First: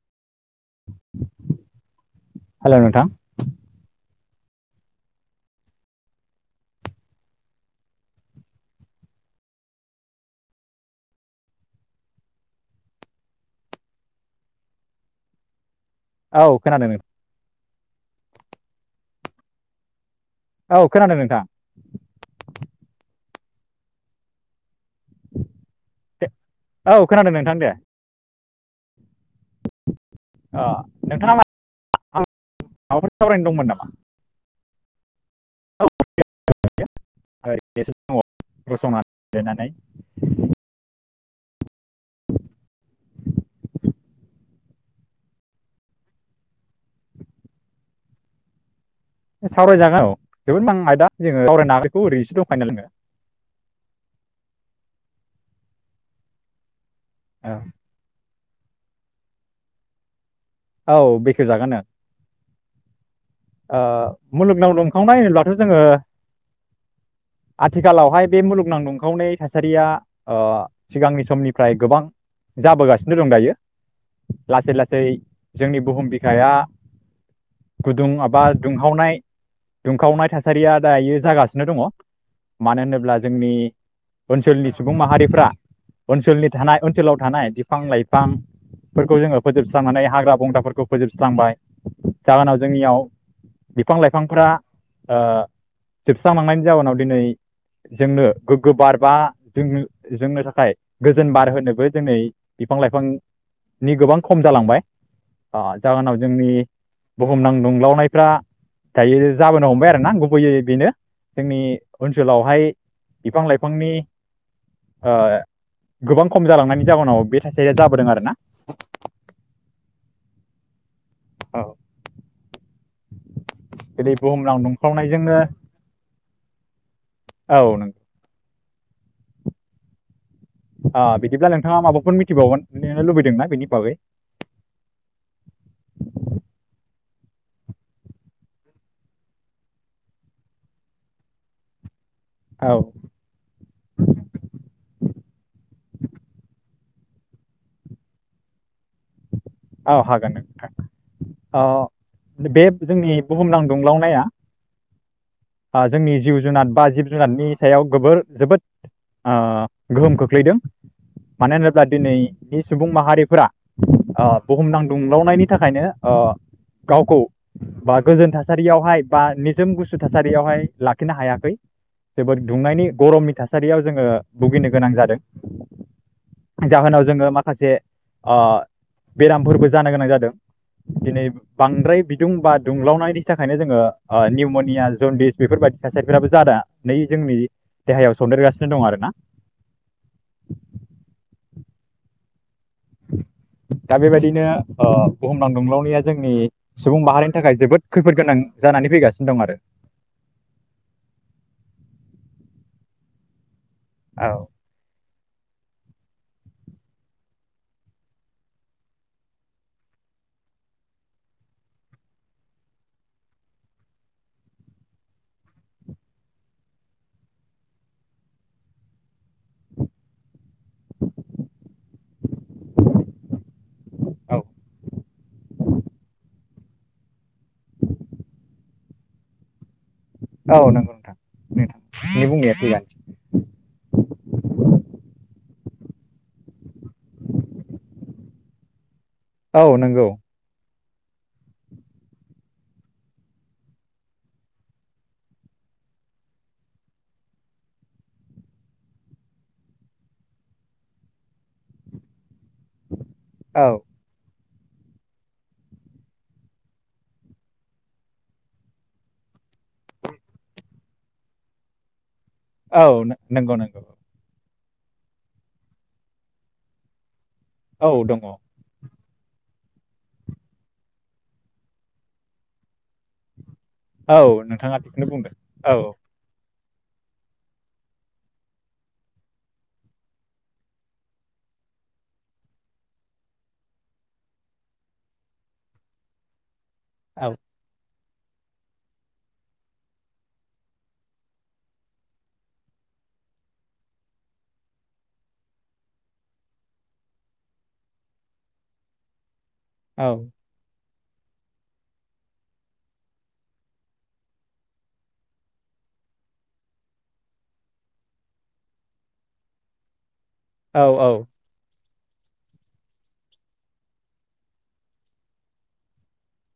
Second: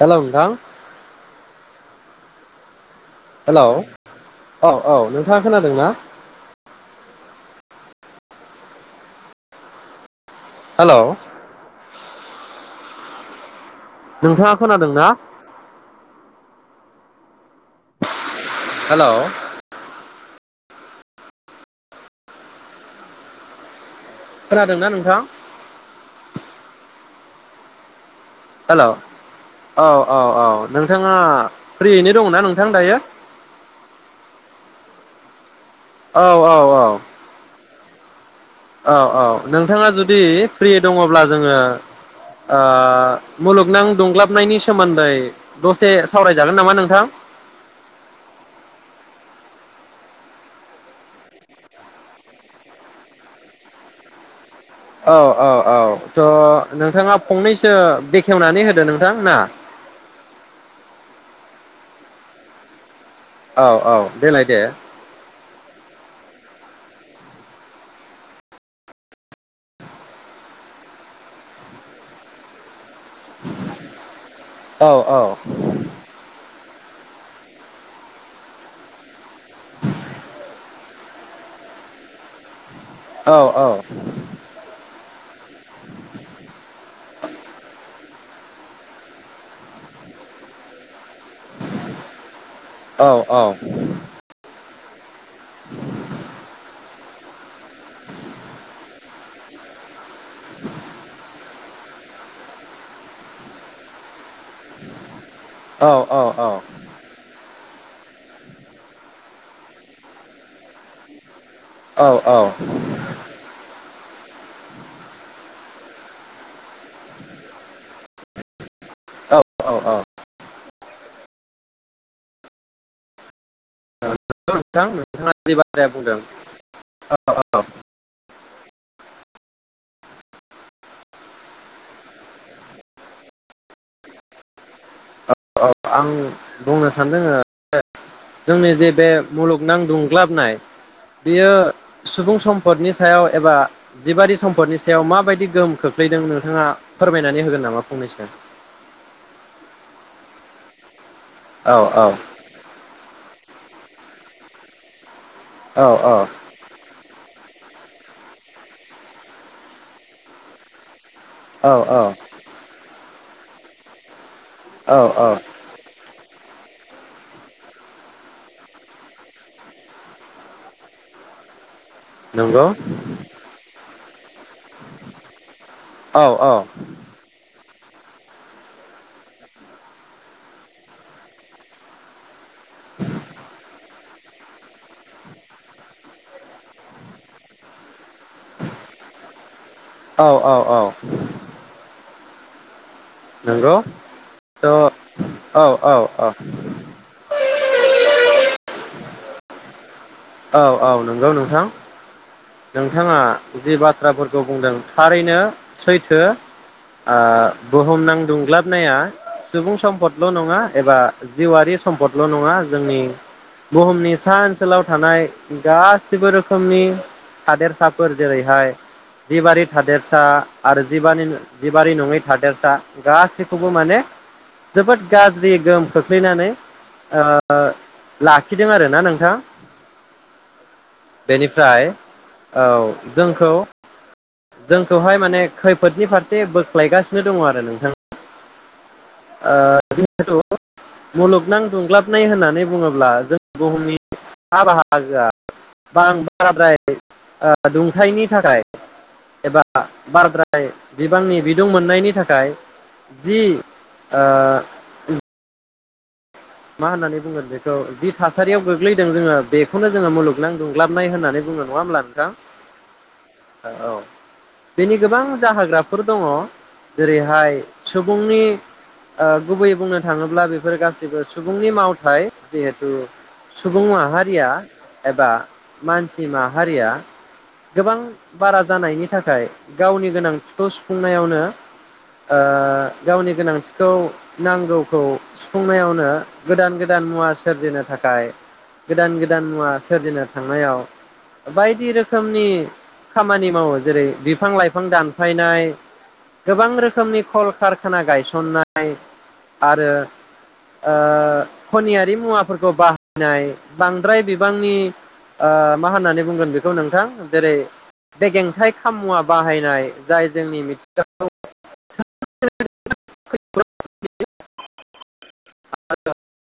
हेल दा हेल' नोंथां। हेलौ औ औ नोंथाङा खोनादों ना? हेल' नोंथाङा खोनादों ना? औ खोनादोंमोन । हेल' औ खोनादों नोंथां। खोनादोंना नों औ खोनादों नोंथां दे। हेल' औ औ औ अ नोंथाङा मा- फ्रियैनो आं दंना नोंथां दायो? माबाफोर सावरायनो दंमोन नामा औ औ औ बेसे [unintelligible] औ औ नोंथाङा जुदि फ्रि दङब्ला जोङो मुलुगनां दुंग्लाबनायनि सोमोन्दै दसे सावरायजागोन नामा नोंथां? सावरायजागोन औ जोबोद मां [unintelligible] आयदा जोङो सावरायना ह [unintelligible] बेखौ ओरैसो दंखायनो ङो औ औ औ त' नोंथाङा जोङो। फंनैसो खेवनानै होदो नोंथां ना? औ बेखेव जागोन। औ औ देलाय दे मुलुगनाव दंखांनाय होनोबथ' जोङो आथिखालावहाय बे मुलुगनां दंखावनै थासारिया सिगांनि समनिफ्राय गोबां जाबोगासिनो दंजायो लासै औ लासै औ बुहुम बिखाया गुदुं एबा दुंहावनाय दुंखावनाय थासारिया दाायो जागासिनो दङ मानो होनोब्ला औ जोंनि औ ओनसोलनि सुबुं माहारि फोरा ओनसोलनि थानाय ओनसोलाव थानाय बिफां लाइफांफोरखौ जोङो फोजोबस्रांनानै हाग्रा बंग्राफोरखौ फोजोबस्रांबाय जाहोनाव जोंनियाव औ बिफां लाइफांफोरा ओ जोबस्रां लांनायनि जाउनाव दिनै जोंनो गोग्गो बार बा जोंनो थाखाय गोजोन बार होनोबो दिनै बिफां लाइफांनि गोबां खम जालांबाय औ जाहोनाव औ जोंनि औ बहु बुहुमनां दुंलावनायफ्रा दायो जाबोनो हमबाय आरो ना गुबैयै बेनो जोंनि औ औ ओनसोलावहाय बिफां लाइफांनि ओ गोबां खम जालांनायनि जाहोनाव बे थाइसे आ जाबोदों आरोना औ औ औ औ जेरै नंगौ बुहुमनां नोंथां नोंथाङा दुंख्लावनायजोंनो जि बाथ्राया बुंदों औ औ [inaudible] आ बिदिब्ला नोंथाङा माबाफोर मिथिबावगोन नो लुबैदोंना बेनि बागै औ आं बुंनो सानदों जोंनि जे बे मुलुगनां दुंग्लाबनाय बेयो सुबुं औ सम्पदनि सायाव एबा जिबारि सम्पदनि सायाव माबायदि गोहोम खोख्लैदों नोंथाङा फोरमायनानै होगोन नामा फंनैसो औ हागोन नोंथां अ औ बे जोंनि बुहुमनां दुंग्लावनाया औ जोंनि जिब जुनार बा जिब जुनारनि सायाव गोबोर जोबोद आ गोहोम खोख्लैदों। मानो औ होनोब्ला दिनैनि सुबुं माहारि फोरा औ औ औ बुहुमनांदुंलावनायनि थाखायनो ओ गावखौ बा गोजोन थासारियावहाय बा निजोम गुसु थासारियावहाय लाखिनो हायाखै। जोबोद नंगौ दुंनायनि गरमनि थासारियाव जोङो भुगिनो गोनां जादों। औ औ जाहोनाव जोङो माखासे अ बेरामफोरबो जानो गोनां जादों दिनै बांद्राय बिदुं बा दुंलावनायनि थाखायनो जोङो ओ निउम'निया जनदिस बेफोरबायदि थासारिफोराबो जादा नै जोंनि देहायाव औ सन्देरगासिनो दं आरोना - औ - औ नंगौ दा बेबायदिनो थ' औ ओ बुहुमनां औ औ दुंलावनिया जोंनि सुबुं माहारिनि थाखाय जोबोद खैफोद गोनां जानानै फैगासिनो । दं आरो । औ औ नंगौ नोंथां । नोंथाङा जि औ बाथ्राफोरखौ बुंदों थारैनो सैथो ओ बुहुमनां दुंग्लाबनाया सुबुं सम्पदल' नङा, एबा जिउआारि सम्पदल' नङा जोंनि बुहुमनि सा ओनसोलाव थानाय गासिबो रोखोमनि थादेरसाफोर जेरैहाय जिबारि थादेरसा आरो जिबानिनो जिबारि नङै थादेरसा गासैखौबो माने औ जोबोद गाज्रि गोहोम खोख्लैनानै ओ ओ लाखिदों आरो । ना नोंथां? औ नंगौ नोंथां बेनिफ्राय नोंथांनि बुंनाया औ थिगानो जोंखौ जोंखौहाय माने खैफोदनि फारसे बोख्लायगासिनो दङ आरो नोंथां । औ ओ [inaudible] नंगौ बिदिनोथ' मुलुगनां दुंग्लाबनाय होननानै बुङोब्ला जों बुहुमनि सा बाहागोआ बां [unintelligible] बाराद्राय ओ दुंथायनि थाखाय एबा बाराद्राय बिबांनि बिदुं मोननायनि थाखाय, जि औ ओ मा होननानै बुंगोन बेखौ? जि थासारियाव गोग्लैदों जोङो बेखौनो जोङो मुलुगनांगौ दुं गाग्लाबनाय होननानै बुङो नङा होमब्ला नो औ नंगौ - नंगौ । बेनि गोबां जाहोग्राफोर दङ जेरै नाथाय औ दङ सुबुंनि ओ गुबैयै बुंनो थाङोब्ला बेफोर गासिबो सु सुबुंनि मावथाय जिहेथु सुबुं औ माहारिया नोंथाङा बेखौनो एबा बुंदों औ मानसि माहा हारिया गोबां बारा जानायनि थाखाय गावनि गोनांथिखौ सुफुंनायावनो ओ गावनि गोनांथिखौ नांगौखौ सुफुंनायावनो गोदान गोदान मुवा औ सोरजिनो थाख थाखाय गोदान गोदान मुवा सोरजिनो थांनायाव बायदि रोखोमनि खामानि मावो जेरै बिफां लाइफां दानफायनाय, गोबां रोखोमनि खल कारखाना गायसननाय । आरो औ ओ खनियारि मुवाफोरखौ बाहायनाय, बांद्राय बिबांनि ओ मा होननानै बुंगोन बेखौ नोंथां? जेरै बेगेंथाइ खाम मुवा बाहायनाय । जाय जोंनि औ औ मिथिंगाखौ [unintelligible] [unintelligible]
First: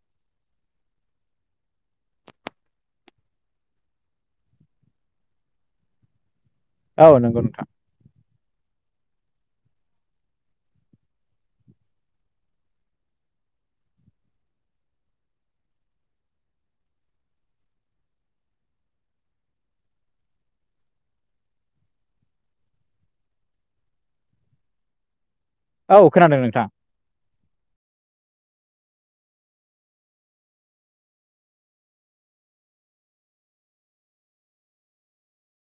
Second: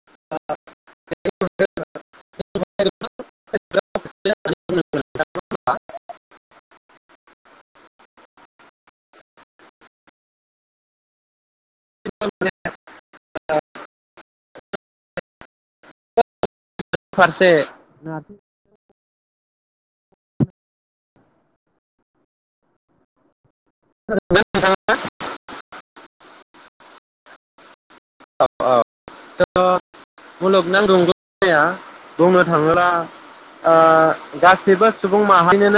[unintelligible] औ नंगौ नोंथां [unintelligible] फारसे। खोनादोंना‌ नोंथांङा? औ खोनादों नोंथां। औ औ ओ मुलुगनां दुंलावनाया बुंनो थाङोब्ला आ गाससिबो सुबुं माहायिनोनो